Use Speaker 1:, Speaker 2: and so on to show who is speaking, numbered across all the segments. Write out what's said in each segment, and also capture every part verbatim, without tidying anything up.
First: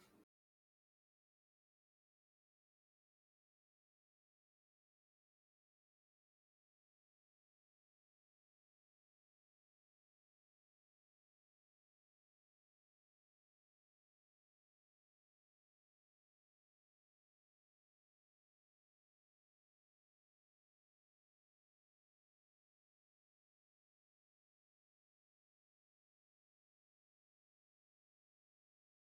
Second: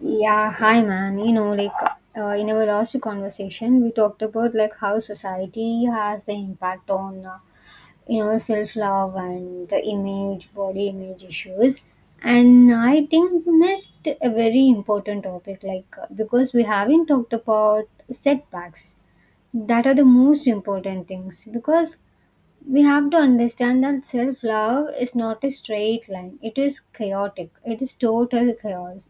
Speaker 1: Yeah, hi man. You know, like uh, in our last conversation, we talked about like how society has the impact on uh, you know self love and the image, body image issues. And I think we missed a very important topic, like uh, because we haven't talked about setbacks. That are the most important things because we have to understand that self love is not a straight line. It is chaotic. It is total chaos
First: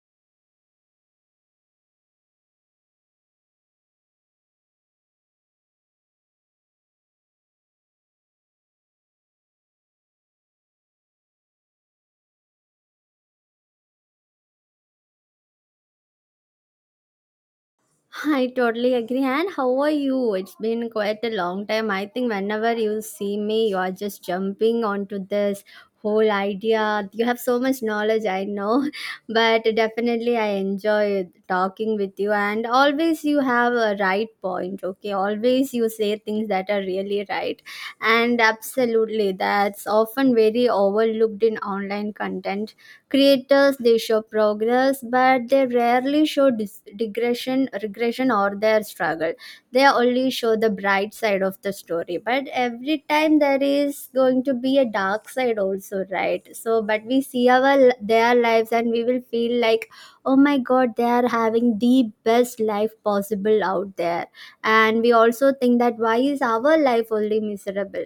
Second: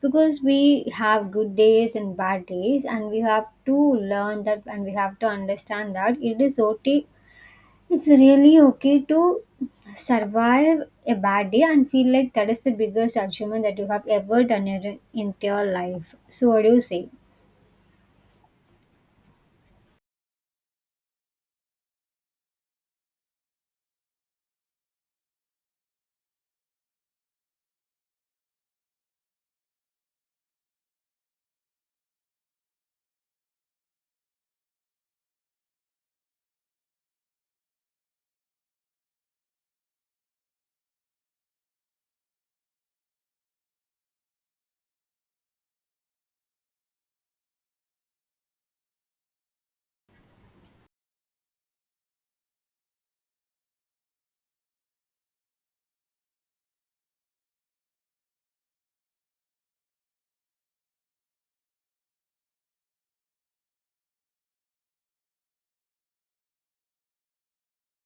Speaker 1: because we have good days and bad days, and we have to learn that, and we have to understand that it is okay, it's really okay to survive a bad day and feel like that is the biggest achievement that you have ever done in in your life. So what do you say?
Speaker 2: I totally agree. And how are you? It's been quite a long time. I think whenever you see me, you are just jumping onto this whole idea. You have so much knowledge, I know, but definitely I enjoy talking with you. And always you have a right point, okay? Always you say things that are really right. And absolutely, that's often very overlooked in online content creators. They show progress, but they rarely show dis- digression, regression, or their struggle. They only show the bright side of the story, but every time there is going to be a dark side also, right? So but we see our their lives and we will feel like, oh my god, they are having the best life possible out there. And we also think that why is our life only miserable,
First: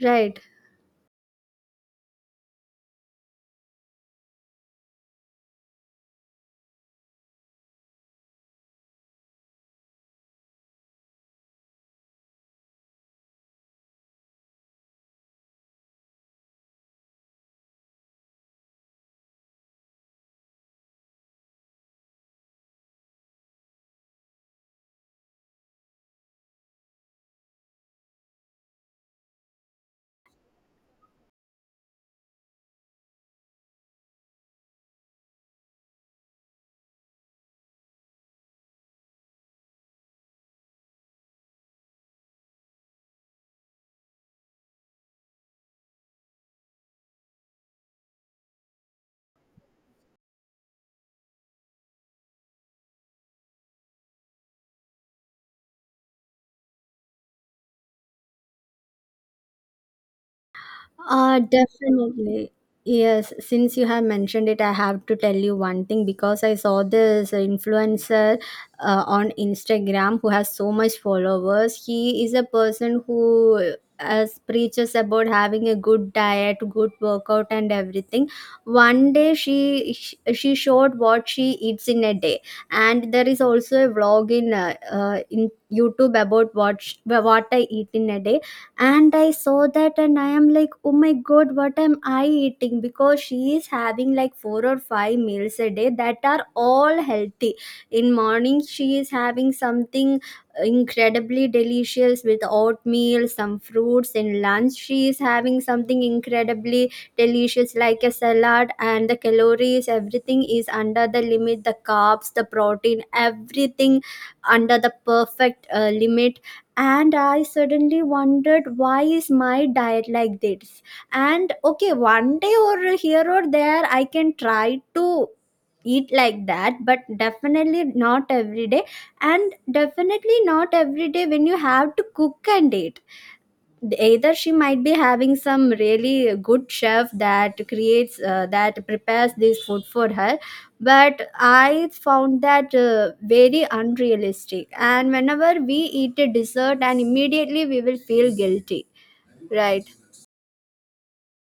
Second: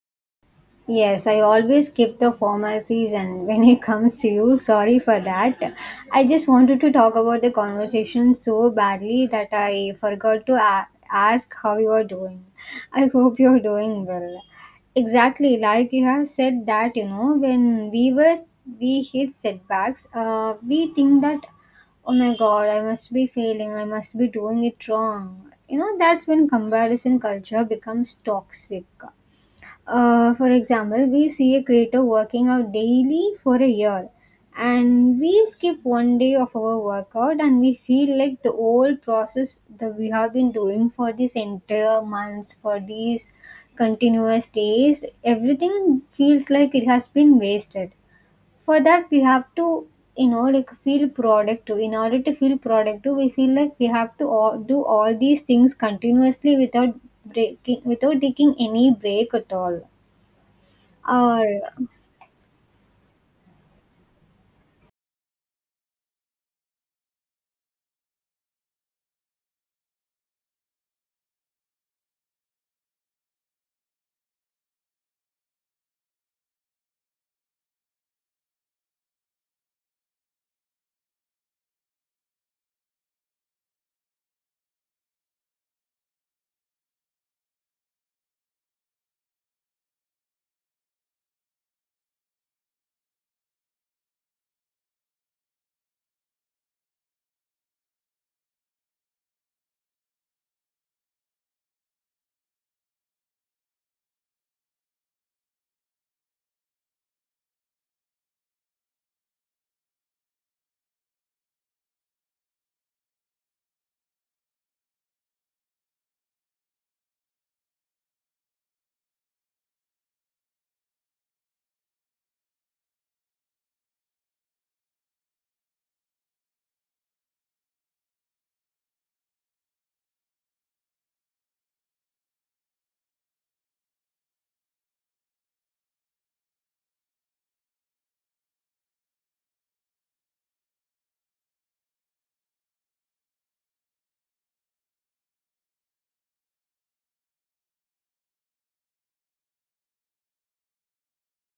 Speaker 2: right?
Speaker 1: Yes, I always skip the formalities, and when it comes to you, sorry for that. I just wanted to talk about the conversation so badly that I forgot to a- ask how you are doing. I hope you're doing well. Exactly, like you have said that, you know, when we were we hit setbacks, uh, we think that oh my god, I must be failing, I must be doing it wrong. You know, that's when comparison culture becomes toxic. Uh, for example, we see a creator working out daily for a year, and we skip one day of our workout, and we feel like the whole process that we have been doing for these entire months, for these continuous days, everything feels like it has been wasted. For that, we have to, you know, like feel productive. In order to feel productive, we feel like we have to all, do all these things continuously without breaking, without taking any break at all.
Speaker 2: Uh,
Speaker 1: Or
Speaker 2: definitely. Yes, since you have mentioned it, I have to tell you one thing because I saw this influencer uh, on Instagram who has so much followers. He is a person who as preaches about having a good diet, good workout, and everything. One day she she showed what she eats in a day. And there is also a vlog in uh, uh, in YouTube about what sh- what I eat in a day. And I saw that and I am like, oh my god, what am I eating? Because she is having like four or five meals a day that are all healthy. In morning she is having something incredibly delicious with oatmeal, some fruits. In lunch she is having something incredibly delicious like a salad. And the calories, everything is under the limit. The carbs, the protein, everything under the perfect uh, limit. And I suddenly wondered, why is my diet like this? And okay, one day or here or there I can try to eat like that, but definitely not every day. And definitely not every day when you have to cook and eat. Either she might be having some really good chef that creates uh, that prepares this food for her. But I found that uh, very unrealistic. And whenever we eat a dessert and immediately we will feel guilty, right?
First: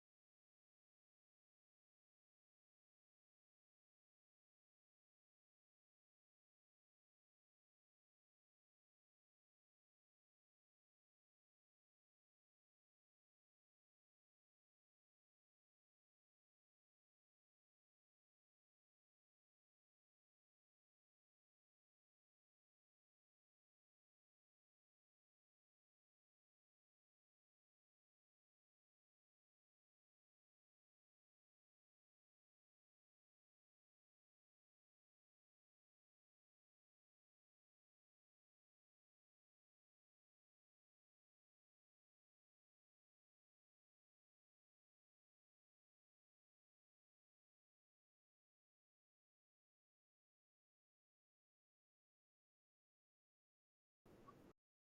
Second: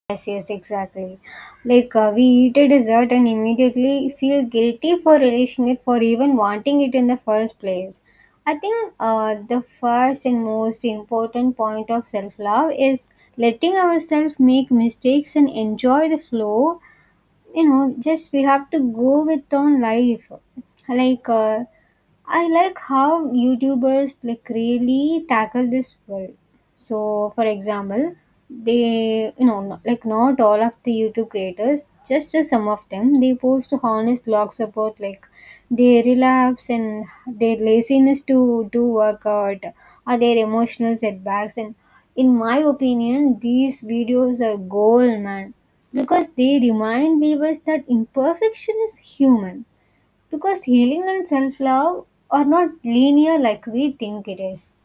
Speaker 1: yes, yes, exactly. Like uh, we eat a dessert and immediately feel guilty for relishing it, for even wanting it in the first place. I think uh, the first and most important point of self-love is letting ourselves make mistakes and enjoy the flow. You know, just we have to go with on life. Like uh, I like how YouTubers like really tackle this world. So, for example, they, you know, no- like not all of the YouTube creators, just uh, some of them, they post honest blogs about like their relapse and their laziness to do workout, or their emotional setbacks. And in my opinion, these videos are gold, man, because they remind viewers that imperfection is human, because healing and self love are not linear like we think it is.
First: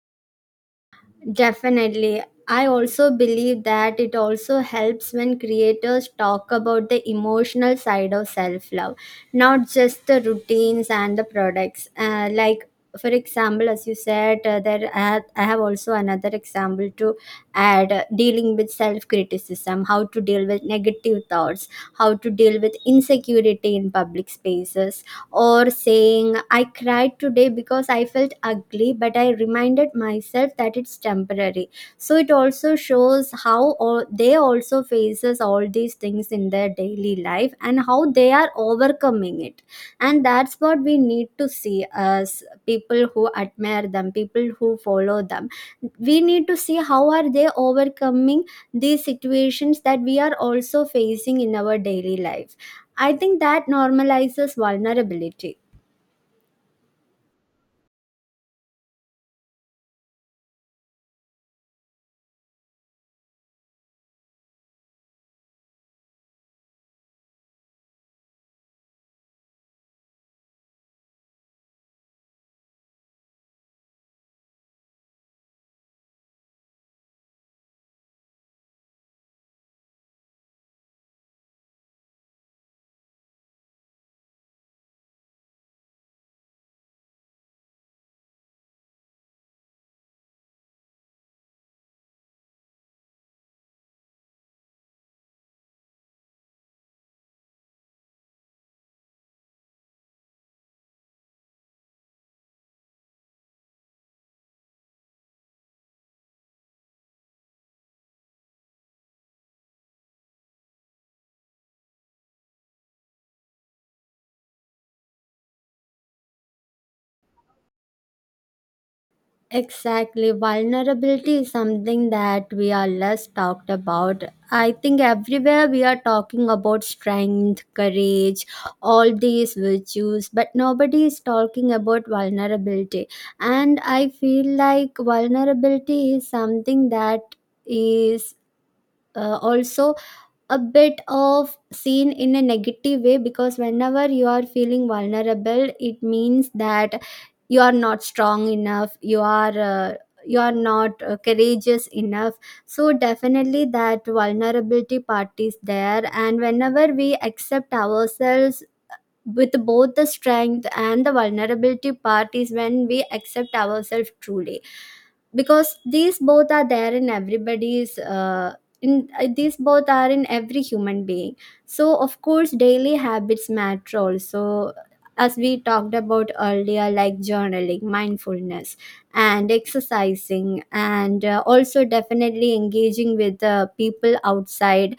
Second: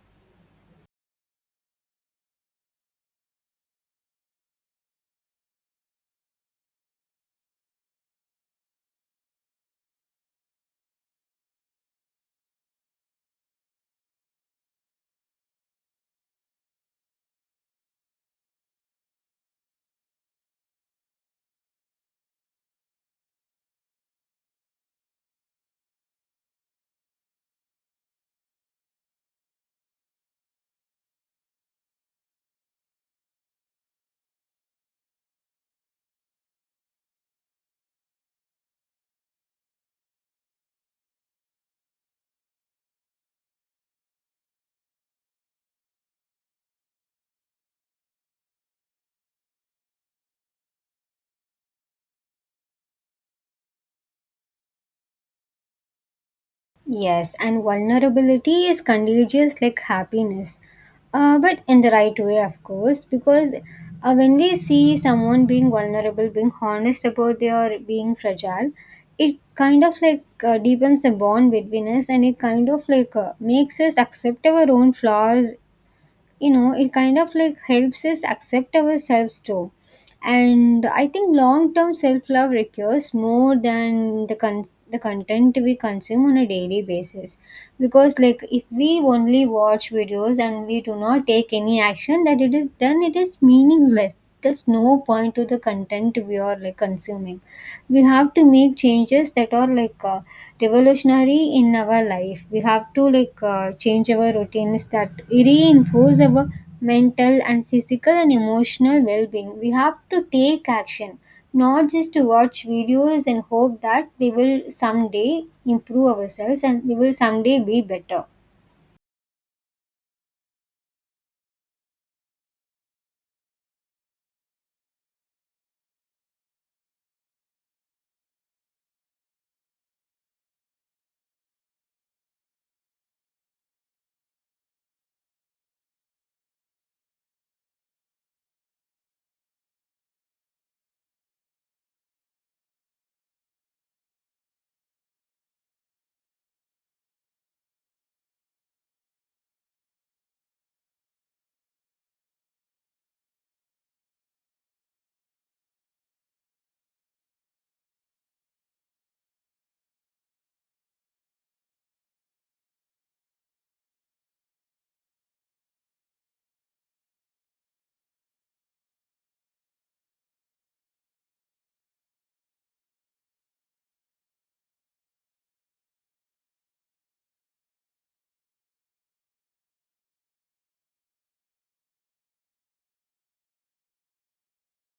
Speaker 2: Definitely. I also believe that it also helps when creators talk about the emotional side of self love, not just the routines and the products. Uh, like, for example, as you said, uh, there I have, I have also another example to add. Uh, dealing with self criticism, how to deal with negative thoughts, how to deal with insecurity in public spaces, or saying, I cried today because I felt ugly, but I reminded myself that it's temporary. So it also shows how all, they also faces all these things in their daily life and how they are overcoming it. And that's what we need to see as people who admire them, people who follow them. We need to see how are they overcoming these situations that we are also facing in our daily life. I think that normalizes vulnerability.
Speaker 1: Yes, and vulnerability is contagious like happiness, uh, but in the right way, of course, because uh, when we see someone being vulnerable, being honest about their being fragile, it kind of like uh, deepens the bond between us, and it kind of like uh, makes us accept our own flaws. You know, it kind of like helps us accept ourselves too. And I think long term self love requires more than the con- the content we consume on a daily basis, because like if we only watch videos and we do not take any action, that it is, then it is meaningless. There's no point to the content we are like consuming. We have to make changes that are like uh, revolutionary in our life. We have to like uh, change our routines that reinforce our mental and physical and emotional well-being. We have to take action, not just to watch videos and hope that we will someday improve ourselves and we will someday be better.
Speaker 2: Exactly. Vulnerability is something that we are less talked about. I think everywhere we are talking about strength, courage, all these virtues, but nobody is talking about vulnerability. And I feel like vulnerability is something that is uh, also a bit of seen in a negative way. Because whenever you are feeling vulnerable, it means that you are not strong enough you are uh, you are not uh, courageous enough. So definitely that vulnerability part is there. And whenever we accept ourselves with both the strength and the vulnerability part is when we accept ourselves truly. Because these both are there in everybody's, uh, in uh, these both are in every human being. So of course daily habits matter also, as we talked about earlier, like journaling, mindfulness, and exercising, and uh, also definitely engaging with uh, people outside,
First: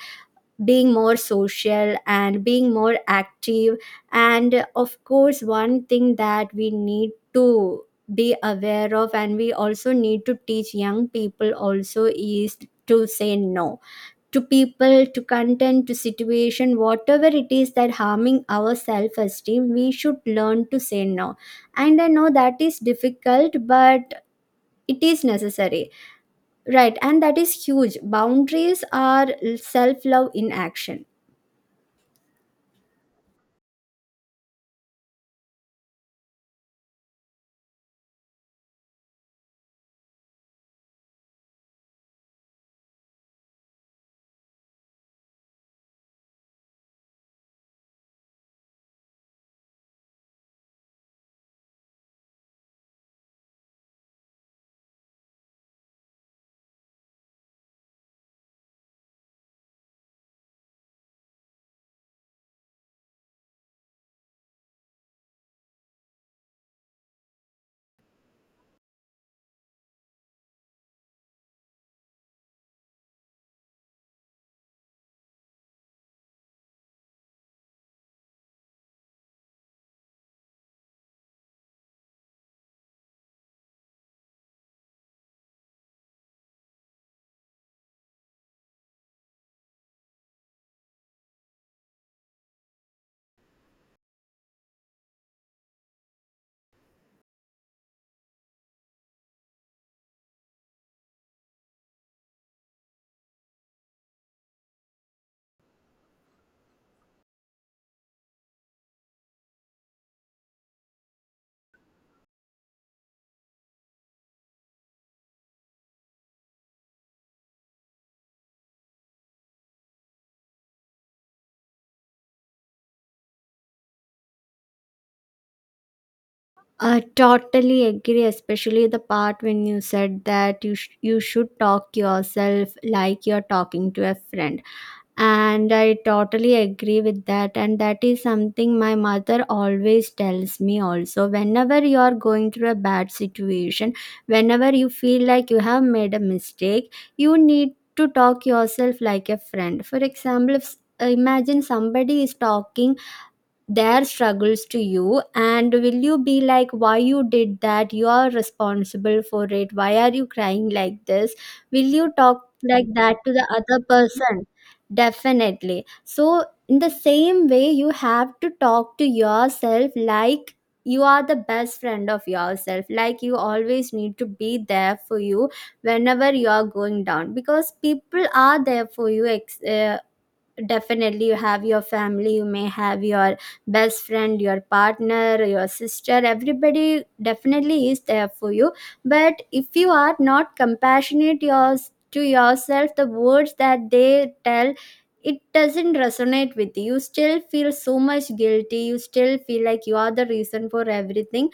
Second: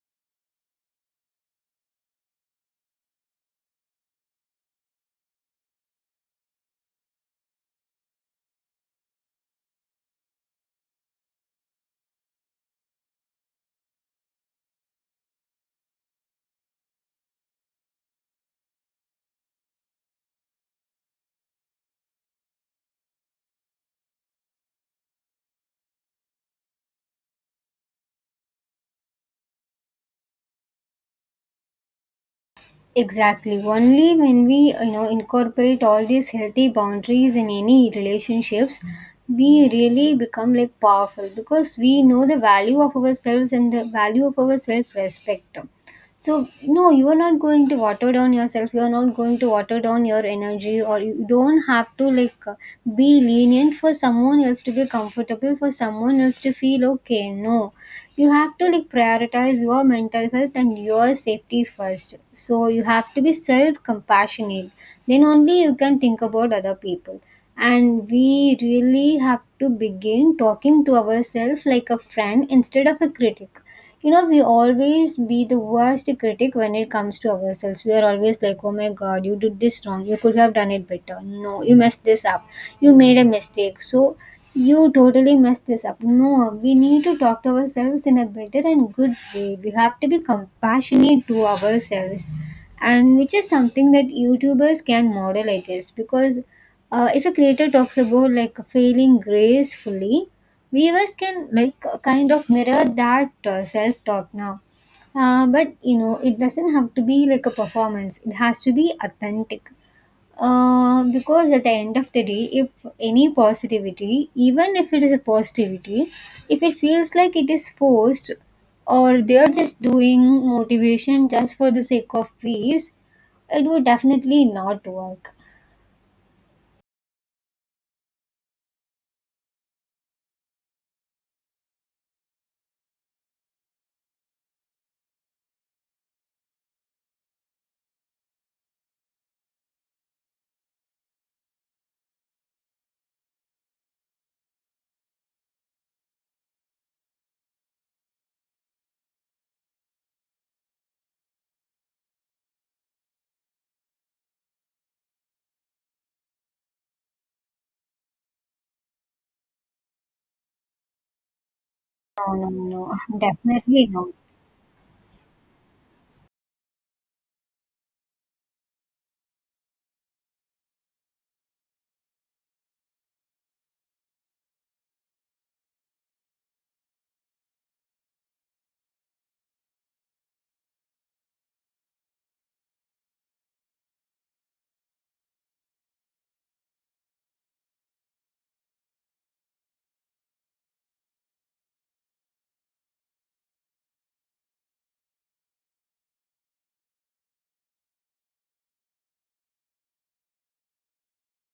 Speaker 2: being more social and being more active. And of course one thing that we need to be aware of, and we also need to teach young people also, is to say no. To people, to content, to situation, whatever it is that harming our self esteem, we should learn to say no. And I know that is difficult, but it is necessary, right? And that is huge. Boundaries are self love in action.
Speaker 1: Exactly. Only when we, you know, incorporate all these healthy boundaries in any relationships, we really become like powerful because we know the value of ourselves and the value of our self-respect. So no, you are not going to water down yourself. You are not going to water down your energy, or you don't have to like uh, be lenient for someone else to be comfortable, for someone else to feel okay. No, you have to like prioritize your mental health and your safety first. So you have to be self compassionate, then only you can think about other people. And we really have to begin talking to ourselves like a friend instead of a critic. You know, we always be the worst critic when it comes to ourselves. We are always like, oh my god, you did this wrong, you could have done it better, no, you messed this up, you made a mistake, so you totally messed this up. No, we need to talk to ourselves in a better and good way. We have to be compassionate to ourselves, and which is something that youtubers can model, I guess, because uh, if a creator talks about like failing gracefully, viewers can like kind of mirror that uh, self talk now. Uh, but you know, it doesn't have to be like a performance, it has to be authentic, uh, because at the end of the day, if any positivity, even if it is a positivity, if it feels like it is forced, or they are just doing motivation just for the sake of views, it would definitely not work.
Speaker 2: I totally agree, especially the part when you said that you sh- you should talk yourself like you're talking to a friend, and I totally agree with that. And that is something my mother always tells me. Also, whenever you are going through a bad situation, whenever you feel like you have made a mistake, you need to talk yourself like a friend. For example, if s- imagine somebody is talking their struggles to you. And will you be like, why you did that, you are responsible for it, why are you crying like this? Will you
Speaker 1: No,
Speaker 2: talk
Speaker 1: no, no.
Speaker 2: like that to the other
Speaker 1: Definitely not.
Speaker 2: person? Definitely. So in the same way you have to talk to yourself like you are the best friend of yourself. Like you always need to be there for you whenever you are going down. Because people are there for you. Ex- uh, definitely you have your family, you may have your best friend, your partner, your sister, everybody definitely is there for you. But if you are not compassionate yours to yourself, the words that they tell, it doesn't resonate with you. You still feel so much guilty, you still feel like you are the reason for everything.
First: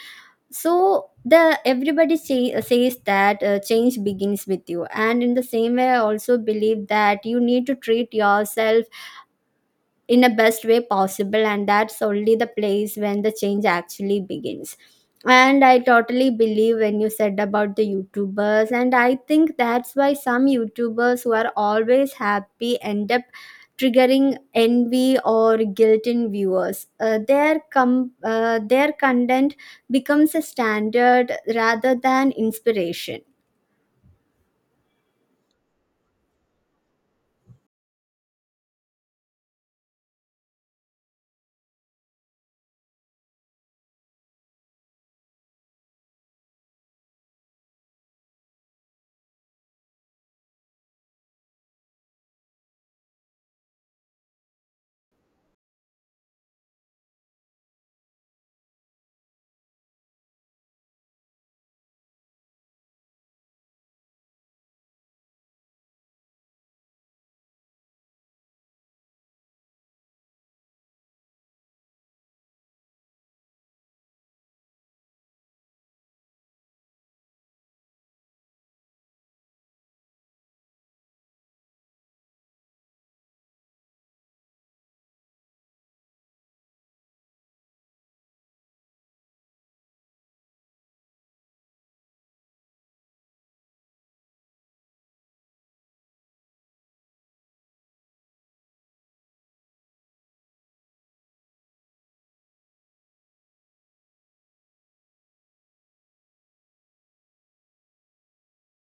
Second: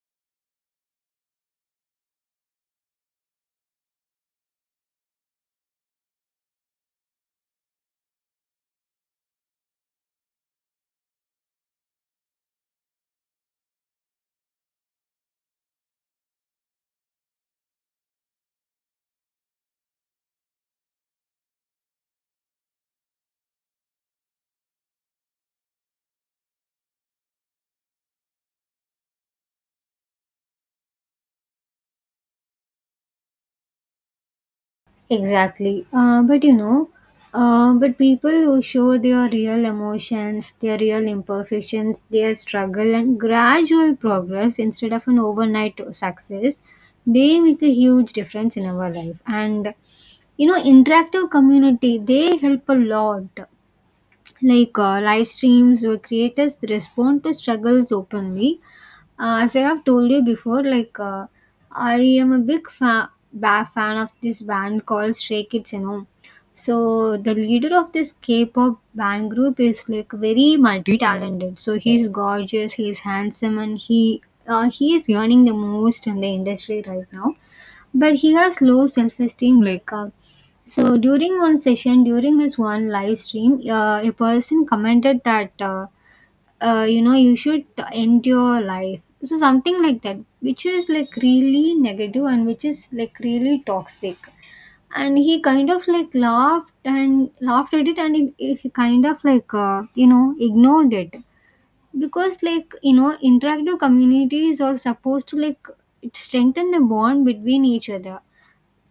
Speaker 2: So the everybody say, says that uh, change begins with you. And in the same way I also believe that you need to treat yourself in a best way possible, and that's only the place when the change actually begins. And I totally believe when you said about the YouTubers. And I think that's why some YouTubers who are always happy end up triggering envy or guilt in viewers. Uh, their com- uh, their content becomes a standard rather than inspiration.
Speaker 1: Exactly. Uh, but you know, uh, but people who show their real emotions, their real imperfections, their struggle, and gradual progress instead of an overnight success, they make a huge difference in our life. And you know, interactive community, they help a lot, like uh, live streams where creators respond to struggles openly. Uh, as I have told you before, like uh, I am a big fa- ba- fan of this band called Stray Kids, you know. So the leader of this K-pop band group is like very multi-talented. So he's gorgeous, he's handsome, and he uh, he is earning the most in the industry right now, but he has low self-esteem. like uh, so during one session, during his one live stream, uh, a person commented that uh, uh, you know, you should end your life, so something like that, which is like really negative and which is like really toxic. And he kind of like laughed and laughed at it, and he, he kind of like uh, you know, ignored it, because like you know interactive communities are supposed to like strengthen the bond between each other.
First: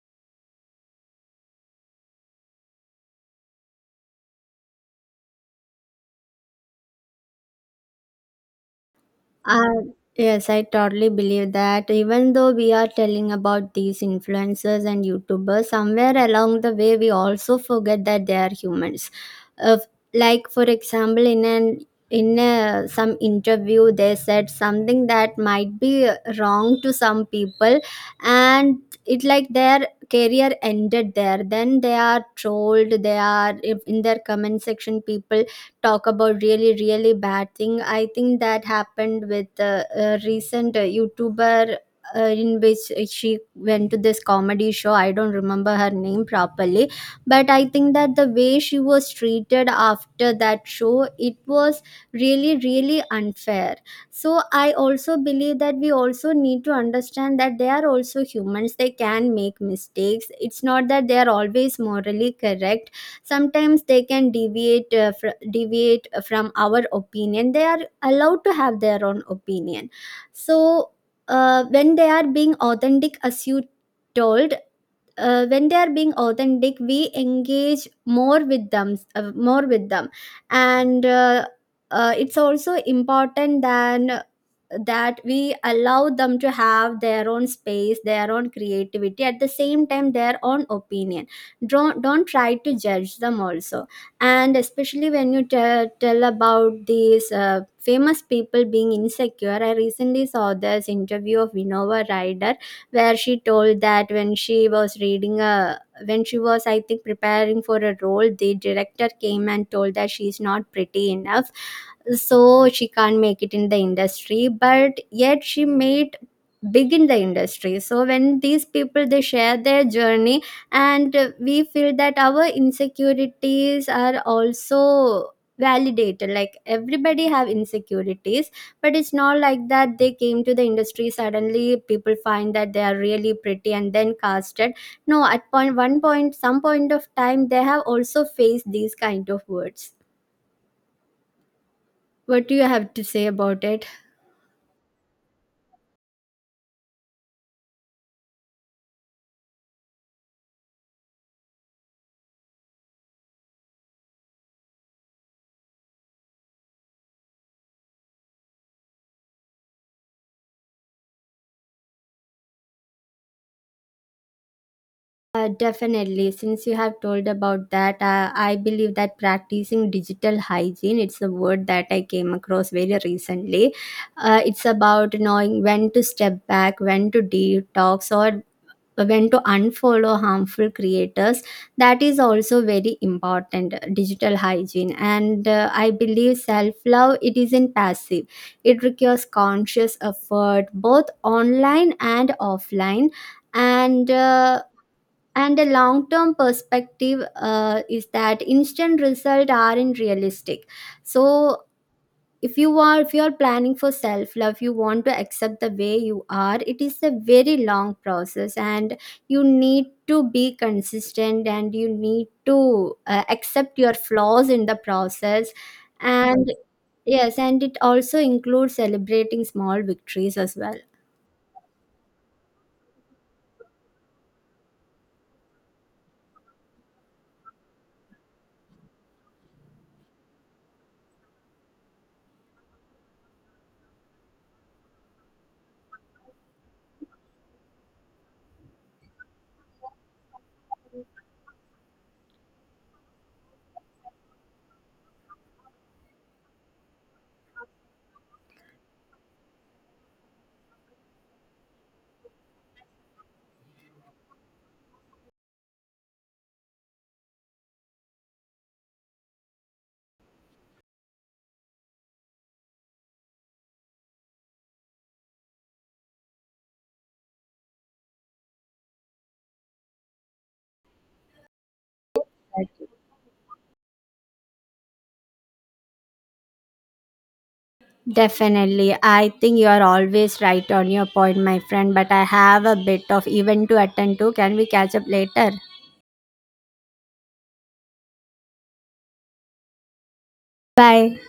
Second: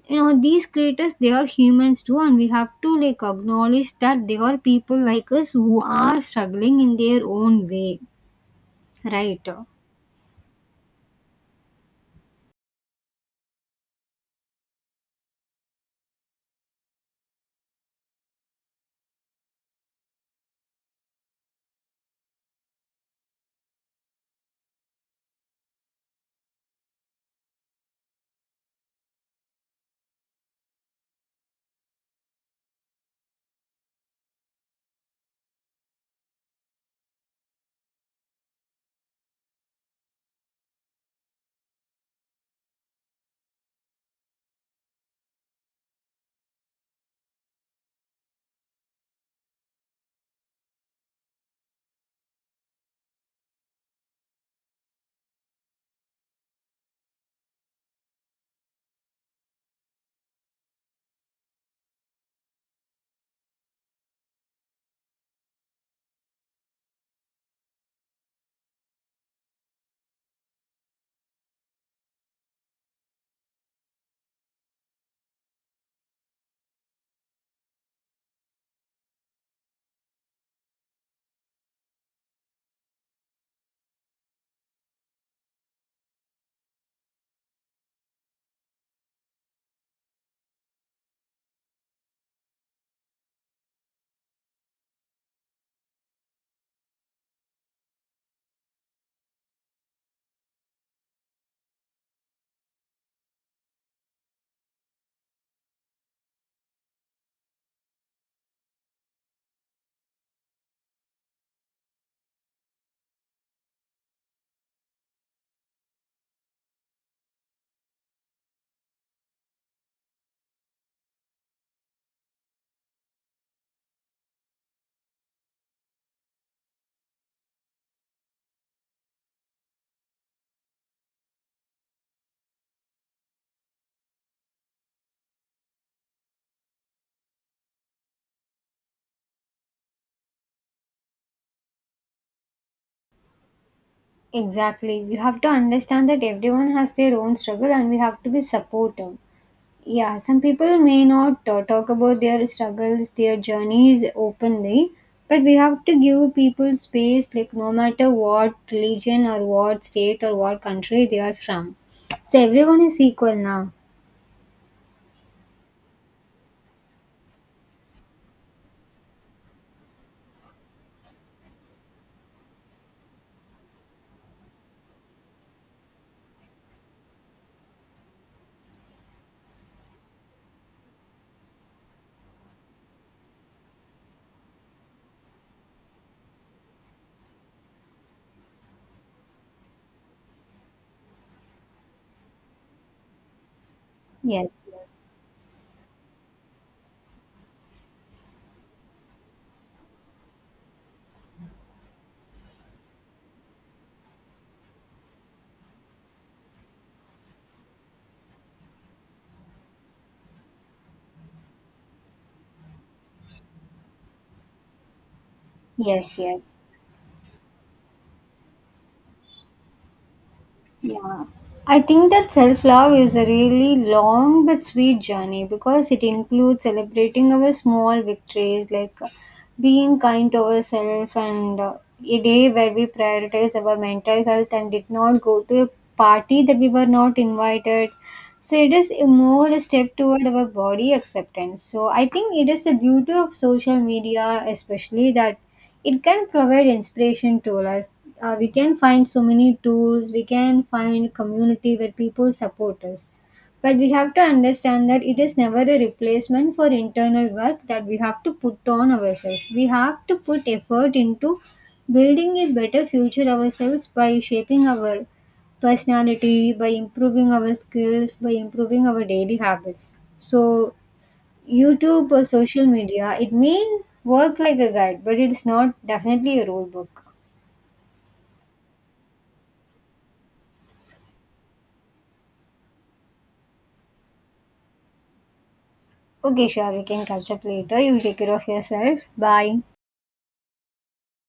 Speaker 1: You know, these creators, they are humans too, and we have to like acknowledge that they are people like us who are struggling in their own way, right?
Speaker 2: Uh, yes, I totally believe that. Even though we are telling about these influencers and YouTubers, somewhere along the way, we also forget that they are humans. Uh, like for example, in an in a, some interview, they said something that might be wrong to some people, and it like their career ended there. Then they are trolled. They are If in their comment section, people talk about really really bad thing. I think that happened with uh, a recent uh, YouTuber uh, in which she went to this comedy show. I don't remember her name properly, but I think that the way she was treated after that show, it was really really unfair. So I also believe that we also need to understand that they are also humans, they can make mistakes. It's not that they are always morally correct. Sometimes they can deviate uh, fr- deviate from our opinion. They are allowed to have their own opinion. So uh, when they are being authentic, as you told, uh, when they are being authentic, we engage more with them, uh, more with them And uh, uh, it's also important than uh, that we allow them to have their own space, their own creativity, at the same time their own opinion. Don't don't try to judge them also. And especially when you te- tell about these uh, famous people being insecure, I recently saw this interview of Vinova Ryder, where she told that when she was reading a when she was, I think, preparing for a role, the director came and told that she's not pretty enough, so she can't make it in the industry. But yet she made big in the industry. So when these people, they share their journey, and uh, we feel that our insecurities are also validated. Like everybody have insecurities. But it's not like that they came to the industry suddenly, people find that they are really pretty and then casted. No, at point one point, some point of time, they have also faced these kind of words. What do you have to say about it?
Speaker 1: Exactly. You have to understand that everyone has their own struggle and we have to be supportive. Yeah, some people may not uh, talk about their struggles, their journeys openly, but we have to give people space, like no matter what religion or what state or what country they are from. So everyone is equal now.
Speaker 2: Uh, definitely, since you have told about that, uh, I believe that practicing digital hygiene, it's a word that I came across very recently. Uh, it's about knowing when to step back, when to detox, or when to unfollow harmful creators. That is also very important, uh, digital hygiene. And uh, I believe self love it isn't passive it requires conscious effort both online and offline and
Speaker 1: Yes,
Speaker 2: uh,
Speaker 1: yes.
Speaker 2: and a long term perspective uh, is that instant results aren't realistic. So if you are if you are planning for self love, you want to accept the way you are, it is a very long process. And you need to be consistent, and you need to uh, accept your flaws in the process.
Speaker 1: Yes,
Speaker 2: And
Speaker 1: yes.
Speaker 2: yes, and it also includes celebrating small victories as well.
Speaker 1: Yeah. I think that self love is a really long but sweet journey because it includes celebrating our small victories, like uh, being kind to ourselves, and uh, a day where we prioritize our mental health and did not go to a party that we were not invited. So it is a more a step toward our body acceptance. So I think it is the beauty of social media, especially that it can provide inspiration to us. Uh, we can find so many tools, we can find community where people support us, but we have to understand that it is never a replacement for internal work that we have to put on ourselves. We have to put effort into building a better future ourselves by shaping our personality, by improving our skills, by improving our daily habits. So YouTube or social media, it may work like a guide, but it's not definitely a rule book.
Speaker 2: Definitely. I think you are always right on your point, my friend, but I have a bit of event to attend to. Can we catch up later?
Speaker 1: Okay, sure, we can catch up later. You take care of yourself. Bye.
Speaker 2: Bye.